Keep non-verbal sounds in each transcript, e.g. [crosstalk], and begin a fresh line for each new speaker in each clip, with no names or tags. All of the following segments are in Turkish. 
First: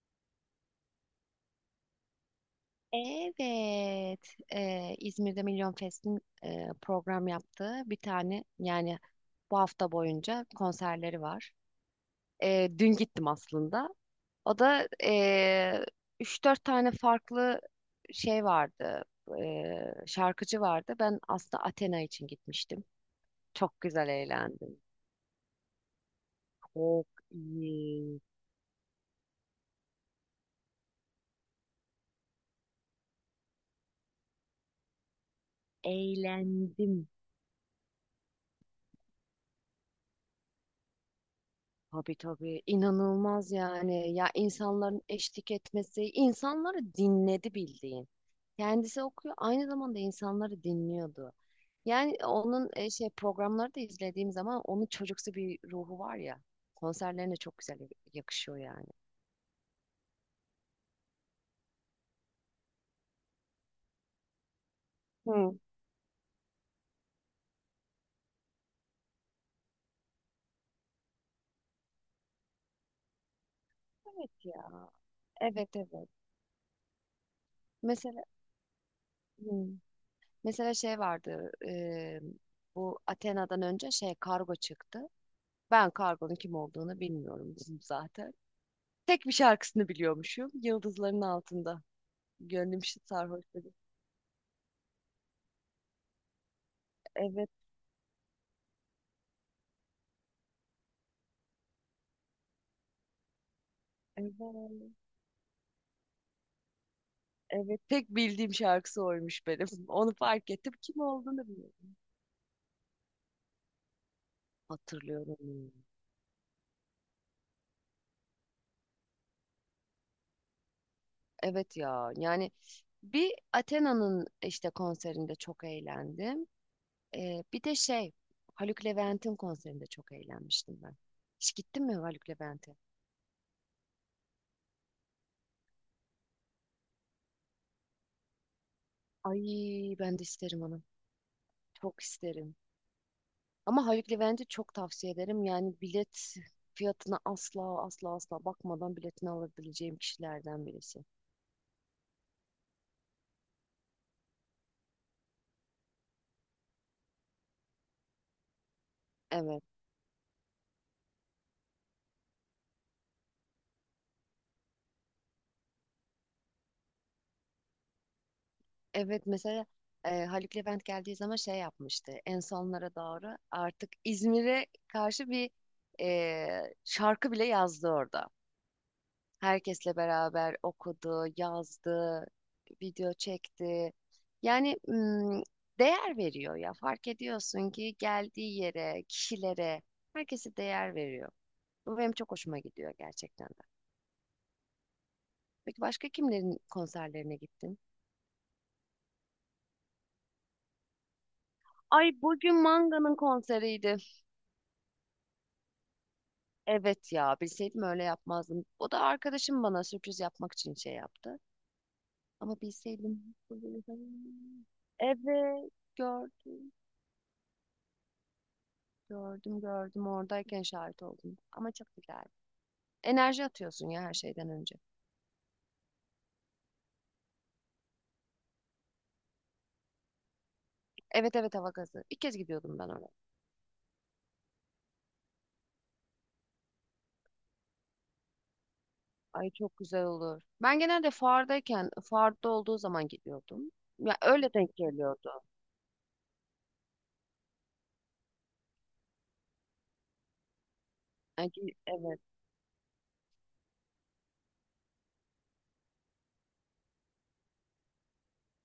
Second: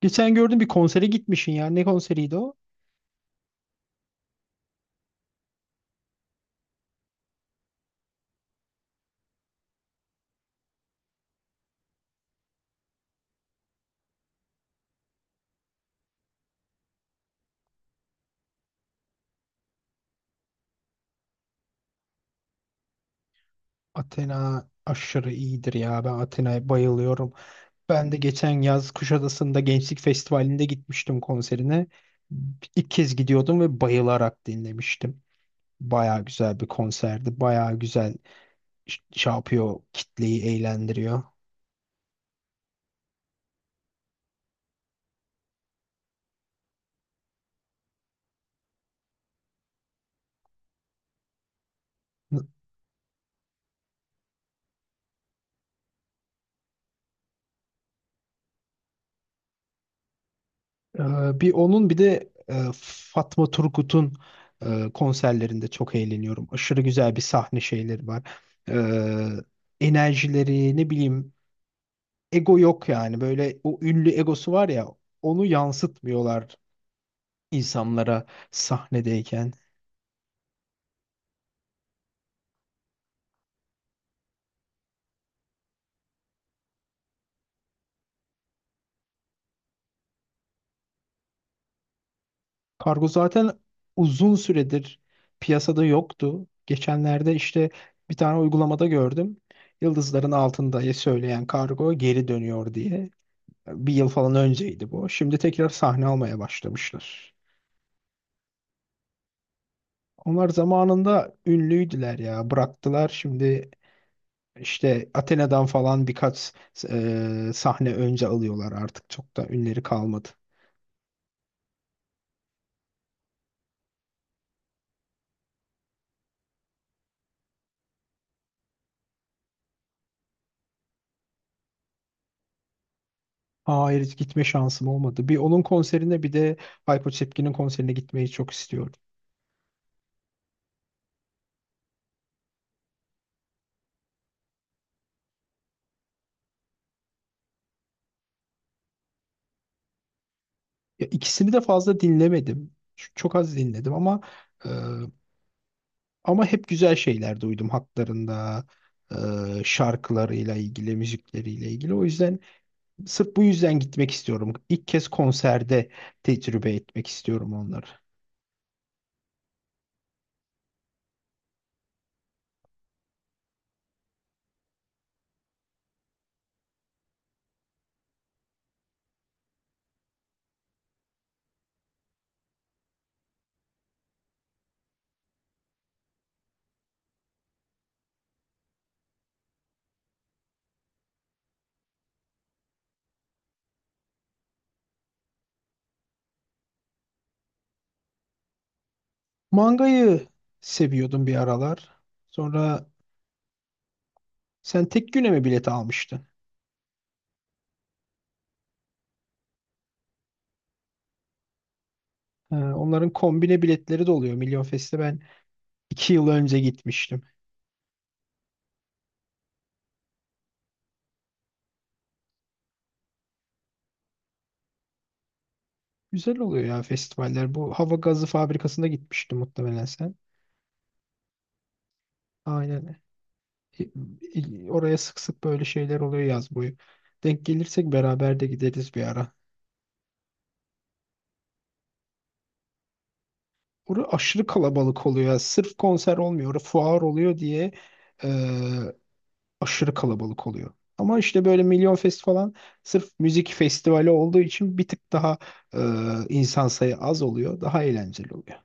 Geçen gördüm bir konsere gitmişsin ya. Ne konseriydi o?
Evet, İzmir'de Milyon Fest'in program yaptığı bir tane yani bu hafta boyunca konserleri var. Dün gittim aslında. O da 3-4 tane farklı şey vardı, şarkıcı vardı. Ben aslında Athena için gitmiştim. Çok güzel
Athena
eğlendim.
aşırı iyidir ya. Ben Athena'ya
Çok
bayılıyorum. Ben de
iyi.
geçen yaz Kuşadası'nda Gençlik Festivali'nde gitmiştim konserine. İlk kez gidiyordum ve bayılarak dinlemiştim. Baya güzel bir
Eğlendim.
konserdi. Baya güzel şey yapıyor, kitleyi eğlendiriyor.
Tabii tabii, inanılmaz yani, ya insanların eşlik etmesi, insanları dinledi bildiğin. Kendisi okuyor, aynı zamanda insanları dinliyordu. Yani onun şey programları da izlediğim zaman onun çocuksu bir ruhu var ya, konserlerine çok güzel yakışıyor yani.
Ee, Bir onun bir de Fatma Turgut'un
Hı.
konserlerinde çok eğleniyorum. Aşırı güzel bir sahne şeyleri var. Ee, Enerjileri ne bileyim, ego yok yani. Böyle o ünlü
Evet
egosu var
ya.
ya, onu
Evet, evet.
yansıtmıyorlar
Mesela
insanlara sahnedeyken.
hmm, mesela şey vardı. Bu Athena'dan önce şey kargo çıktı. Ben kargonun kim olduğunu bilmiyorum [laughs] zaten. Tek bir şarkısını biliyormuşum. Yıldızların altında. Gönlüm şu
Kargo
sarhoş
zaten
dedi.
uzun süredir piyasada yoktu. Geçenlerde
Evet,
işte bir tane uygulamada gördüm. Yıldızların altında söyleyen kargo geri dönüyor diye. Bir yıl falan önceydi
evet.
bu. Şimdi tekrar sahne almaya başlamışlar.
Evet, tek bildiğim şarkısı oymuş benim. [laughs] Onu
Onlar
fark ettim. Kim
zamanında
olduğunu bilmiyorum.
ünlüydüler ya. Bıraktılar şimdi. İşte
Hatırlıyorum.
Athena'dan falan birkaç sahne önce alıyorlar artık. Çok da ünleri kalmadı.
Evet ya. Yani bir Athena'nın işte konserinde çok eğlendim. Bir de şey Haluk Levent'in konserinde çok eğlenmiştim ben. Hiç gittin mi Haluk Levent'e?
Hayır, hiç gitme şansım olmadı. Bir onun konserine bir de Hayko Cepkin'in konserine gitmeyi çok istiyorum.
Ay, ben de isterim onu. Çok isterim. Ama Haluk Levent'i çok tavsiye ederim. Yani bilet fiyatına asla asla asla bakmadan biletini alabileceğim kişilerden birisi.
Ya ikisini de fazla dinlemedim. Çok az dinledim ama e, ama hep güzel şeyler duydum haklarında,
Evet.
şarkılarıyla ilgili, müzikleriyle ilgili. O yüzden sırf bu yüzden gitmek istiyorum. İlk kez konserde tecrübe etmek istiyorum onları.
Evet mesela Haluk Levent geldiği zaman şey yapmıştı. En sonlara doğru artık İzmir'e karşı bir şarkı bile yazdı orada. Herkesle beraber okudu, yazdı, video çekti. Yani değer veriyor ya. Fark ediyorsun ki geldiği yere, kişilere, herkese değer veriyor. Bu benim çok hoşuma gidiyor gerçekten de. Peki başka kimlerin konserlerine gittin?
Mangayı seviyordum bir aralar.
Ay, hmm. Bugün
Sonra,
Manga'nın konseriydi.
sen tek güne mi bilet almıştın?
Evet ya, bilseydim öyle yapmazdım. O da arkadaşım bana sürpriz yapmak için şey yaptı. Ama
Onların
bilseydim.
kombine biletleri de oluyor. Milyon
[laughs]
Fest'e ben
Evet,
iki yıl önce
gördüm.
gitmiştim.
Gördüm, gördüm, oradayken şahit oldum. Ama çok güzeldi. Enerji atıyorsun ya, her şeyden önce.
Güzel oluyor ya festivaller. Bu hava gazı fabrikasında gitmiştim muhtemelen sen.
Evet, evet, hava gazı. İlk kez gidiyordum ben
Aynen.
oraya.
Oraya sık sık böyle şeyler oluyor yaz boyu. Denk gelirsek beraber de gideriz bir ara.
Ay, çok güzel olur. Ben genelde fuardayken, fuarda olduğu zaman gidiyordum.
Orası
Ya
aşırı
öyle denk
kalabalık
geliyordu.
oluyor. Sırf konser olmuyor. Orası fuar oluyor diye e, aşırı kalabalık oluyor. Ama işte
Yani
böyle Milyon
evet,
Fest falan sırf müzik festivali olduğu için bir tık daha e, insan sayı az oluyor. Daha eğlenceli oluyor.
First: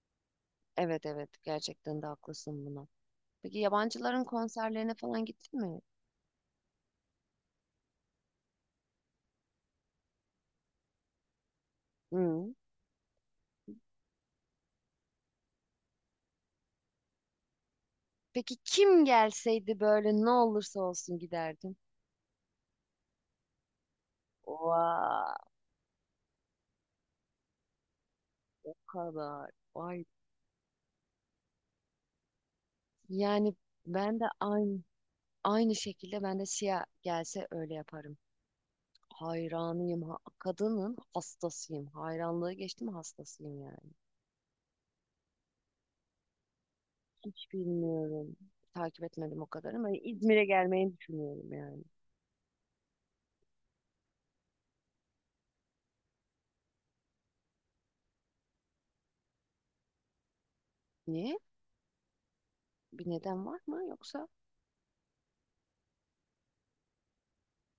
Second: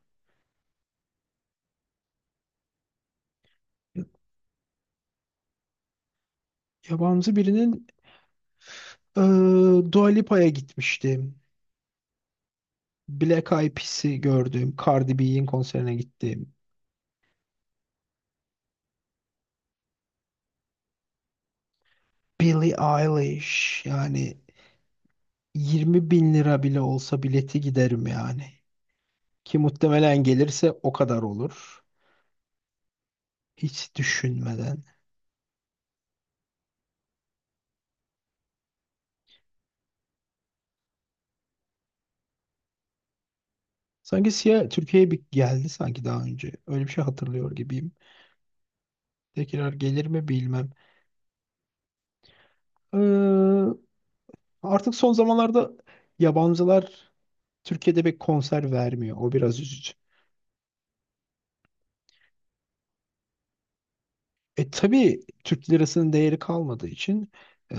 evet, evet. Gerçekten de haklısın buna. Peki yabancıların konserlerine falan gittin mi?
Yabancı birinin, e, Dua Lipa'ya gitmiştim.
Hı.
Black Eyed Peas'i gördüm. Cardi B'nin konserine gittim.
Peki kim gelseydi böyle ne olursa olsun giderdim.
Billie Eilish yani,
Vay,
20 bin lira bile olsa bileti giderim yani.
o kadar.
Ki
Vay.
muhtemelen gelirse o kadar olur.
Yani
Hiç
ben de aynı
düşünmeden.
aynı şekilde ben de Siyah gelse öyle yaparım. Hayranıyım. Kadının hastasıyım. Hayranlığı geçtim, hastasıyım yani.
Sanki Sia Türkiye'ye bir geldi sanki daha önce. Öyle bir şey hatırlıyor
Hiç
gibiyim.
bilmiyorum. Takip etmedim o
Tekrar
kadar ama
gelir mi
İzmir'e
bilmem.
gelmeyi düşünüyorum yani.
Ee, Artık son zamanlarda yabancılar Türkiye'de bir konser vermiyor. O biraz üzücü.
Niye? Bir neden var mı yoksa?
E tabii Türk lirasının değeri kalmadığı için, ee,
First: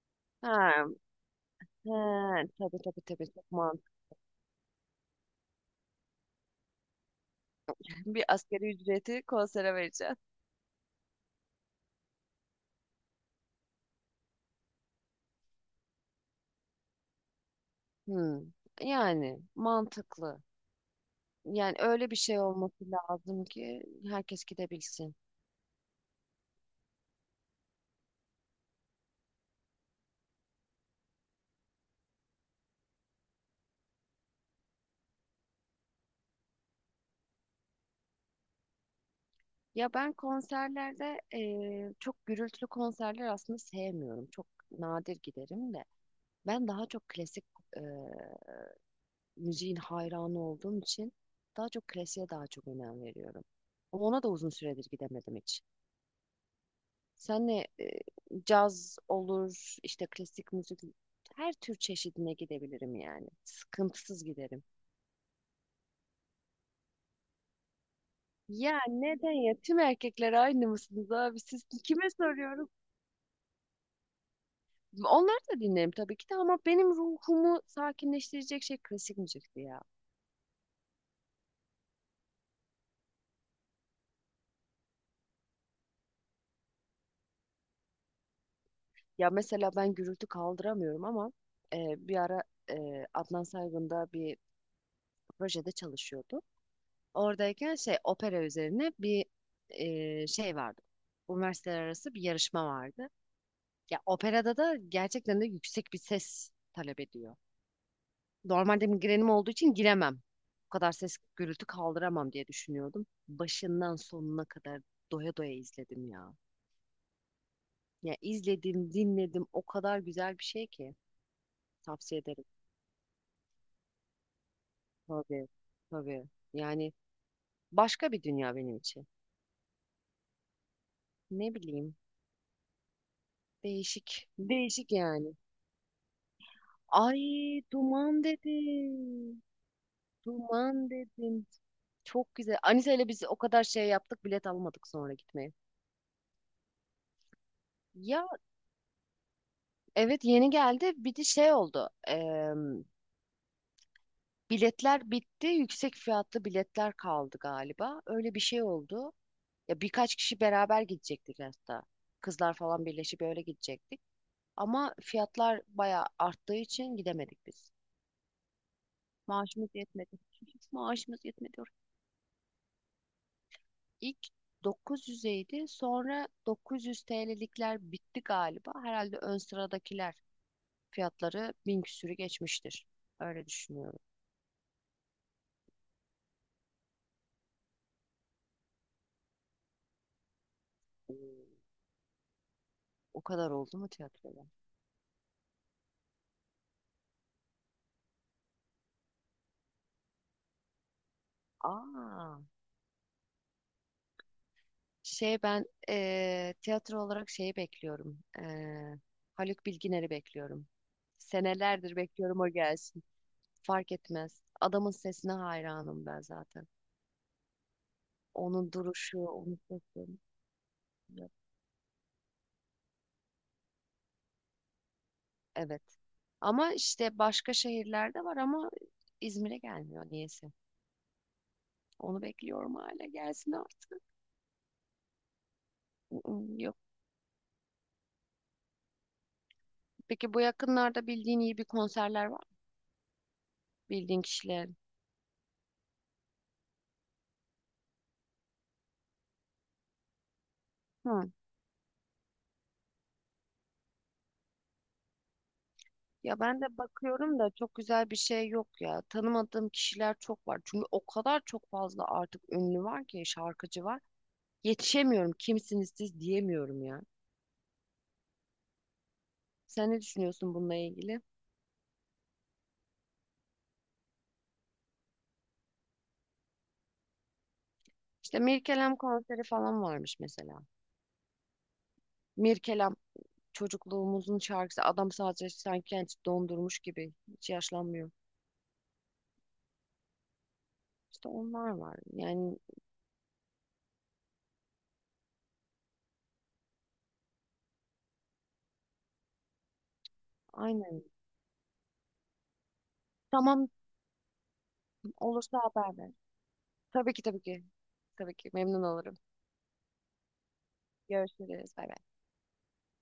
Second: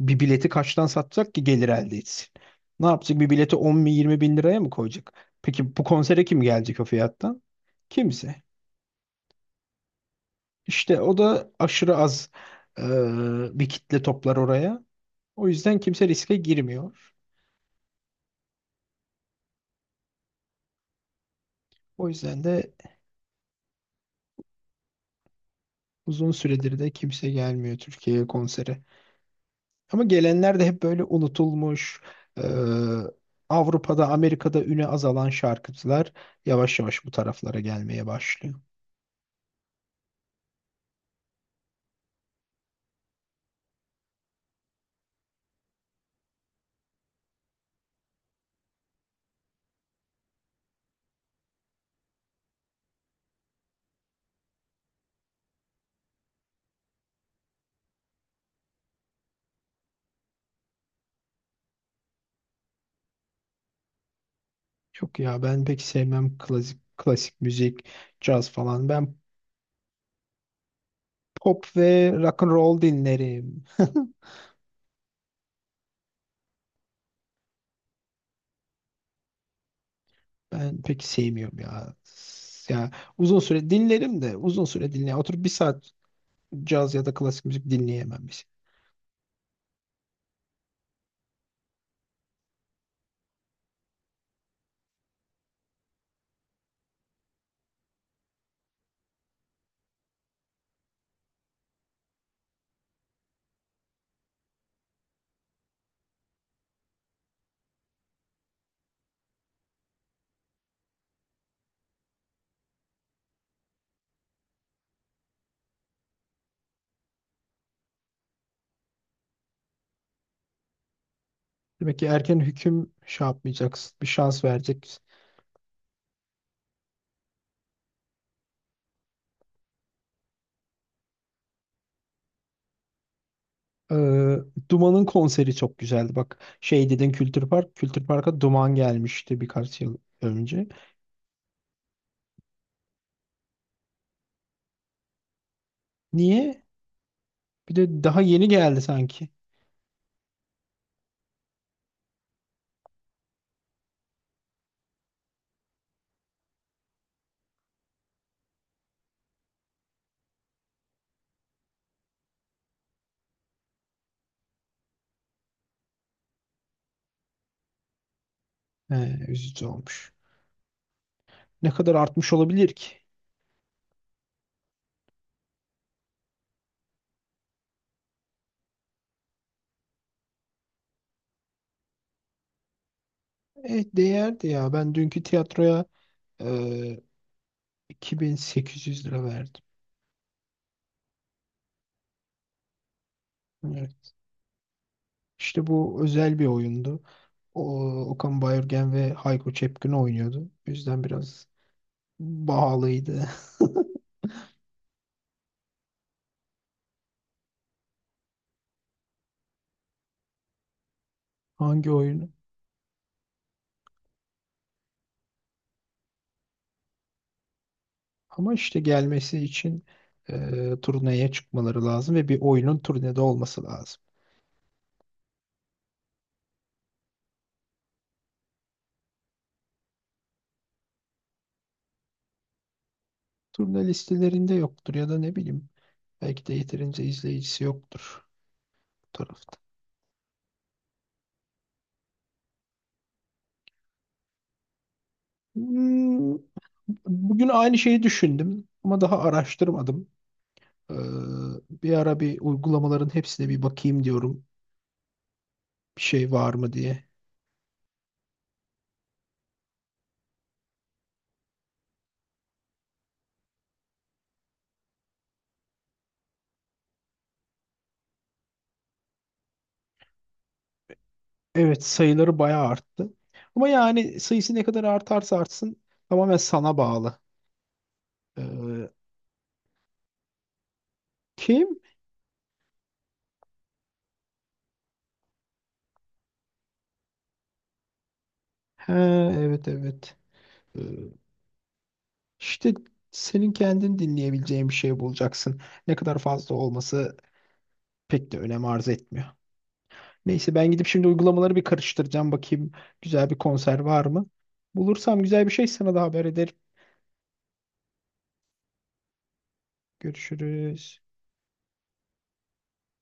bir bileti kaçtan
Ha,
satacak ki gelir
ha,
elde etsin?
tabii,
Ne
tabii,
yapacak? Bir
tabii, çok
bileti 10 bin
mantıklı.
20 bin liraya mı koyacak? Peki bu konsere kim gelecek o fiyattan?
[laughs] Bir
Kimse.
asgari ücreti konsere vereceğim.
İşte o da aşırı az bir kitle toplar oraya. O yüzden kimse riske girmiyor.
Hmm. Yani mantıklı. Yani
O
öyle bir şey
yüzden de
olması lazım ki herkes gidebilsin.
uzun süredir de kimse gelmiyor Türkiye'ye konsere. Ama gelenler de hep böyle unutulmuş, e, Avrupa'da, Amerika'da üne azalan şarkıcılar yavaş yavaş bu taraflara gelmeye başlıyor.
Ya ben konserlerde çok gürültülü konserler aslında sevmiyorum. Çok nadir giderim de. Ben daha çok klasik müziğin hayranı olduğum için daha çok klasiğe daha çok önem veriyorum. Ama ona da uzun süredir gidemedim hiç. Senle caz olur, işte klasik müzik, her tür çeşidine gidebilirim yani. Sıkıntısız giderim.
Yok ya, ben pek sevmem klasik klasik müzik, caz
Ya
falan. Ben
neden ya? Tüm erkekler aynı mısınız abi? Siz,
pop ve
kime
rock and
soruyorum?
roll dinlerim. [laughs]
Onları da dinlerim tabii ki de ama benim ruhumu sakinleştirecek şey klasik müzikti ya.
Ben pek sevmiyorum ya. Ya uzun süre dinlerim de uzun süre dinleyemem. Oturup bir saat caz ya da klasik müzik dinleyemem. Biz.
Ya mesela ben gürültü kaldıramıyorum ama bir ara Adnan Saygın'da bir projede çalışıyordu. Oradayken şey opera üzerine bir şey vardı. Üniversiteler arası bir yarışma vardı. Ya operada da gerçekten de yüksek bir ses talep ediyor. Normalde migrenim olduğu için giremem. Bu kadar ses, gürültü kaldıramam diye düşünüyordum. Başından sonuna kadar doya doya izledim ya. Ya izledim, dinledim. O kadar güzel bir şey ki.
Demek ki
Tavsiye
erken
ederim.
hüküm şey yapmayacaksın. Bir şans vereceksin.
Tabii, tabii. Yani başka bir dünya benim için. Ne bileyim. Değişik.
Ee,
Değişik
Duman'ın
yani.
konseri çok güzeldi. Bak şey dedin,
Ay,
Kültür Park. Kültür
duman
Park'a Duman gelmişti
dedim.
birkaç yıl önce.
Duman dedim. Çok güzel. Anise ile biz o kadar şey yaptık, bilet almadık sonra gitmeye.
Niye? Bir de daha
Ya
yeni geldi sanki.
evet, yeni geldi. Bir de şey oldu. Biletler bitti. Yüksek fiyatlı biletler kaldı galiba. Öyle bir şey oldu. Ya birkaç kişi beraber gidecektik hatta. Kızlar falan birleşip öyle gidecektik. Ama fiyatlar bayağı arttığı için gidemedik biz.
He, üzücü
Maaşımız
olmuş.
yetmedi. [laughs] Maaşımız yetmedi.
Ne kadar artmış olabilir ki?
İlk 900'eydi. Sonra 900 TL'likler bitti galiba. Herhalde ön sıradakiler, fiyatları bin küsürü geçmiştir. Öyle
E,
düşünüyorum.
değerdi ya. Ben dünkü tiyatroya e, 2.800 lira verdim.
Oo, o kadar oldu mu
Evet.
tiyatroda?
İşte bu özel bir oyundu. O, Okan Bayülgen ve Hayko Cepkin oynuyordu. O yüzden biraz
Aa,
pahalıydı.
şey, ben tiyatro olarak şeyi bekliyorum. Haluk Bilginer'i bekliyorum.
[laughs] Hangi
Senelerdir
oyunu?
bekliyorum o gelsin. Fark etmez. Adamın sesine hayranım ben zaten.
Ama
Onun
işte
duruşu,
gelmesi
onun
için
sesi.
turneye çıkmaları lazım ve bir oyunun turnede olması lazım.
Evet. Ama işte başka şehirlerde var ama İzmir'e gelmiyor niyeyse. Onu bekliyorum hala gelsin
Turne
artık.
listelerinde yoktur ya da ne bileyim, belki de
Yok.
yeterince izleyicisi yoktur bu tarafta.
Peki bu yakınlarda bildiğin iyi bir konserler var mı? Bildiğin kişiler.
Hmm, bugün aynı şeyi düşündüm ama daha araştırmadım. Ee,
Hı.
Bir ara bir uygulamaların hepsine bir bakayım diyorum. Bir şey
Ya
var
ben
mı
de
diye.
bakıyorum da çok güzel bir şey yok ya. Tanımadığım kişiler çok var. Çünkü o kadar çok fazla artık ünlü var ki, şarkıcı var. Yetişemiyorum, kimsiniz siz diyemiyorum ya. Sen ne düşünüyorsun bununla ilgili?
Evet, sayıları bayağı arttı. Ama yani sayısı ne kadar artarsa artsın tamamen sana bağlı.
İşte
Ee,
Mirkelam konseri falan varmış mesela.
Kim?
Mirkelam çocukluğumuzun şarkısı. Adam sadece sanki kendisi dondurmuş gibi. Hiç yaşlanmıyor.
Ha, evet evet. Ee,
İşte onlar var. Yani
İşte senin kendin dinleyebileceğin bir şey bulacaksın. Ne kadar fazla olması pek de önem arz etmiyor. Neyse, ben gidip
aynen.
şimdi uygulamaları bir karıştıracağım. Bakayım güzel bir
Tamam,
konser var mı? Bulursam güzel bir
olursa
şey sana
haber
da
ver.
haber ederim.
Tabii ki, tabii ki. Tabii ki memnun olurum.
Görüşürüz.
Görüşürüz. Bay bay.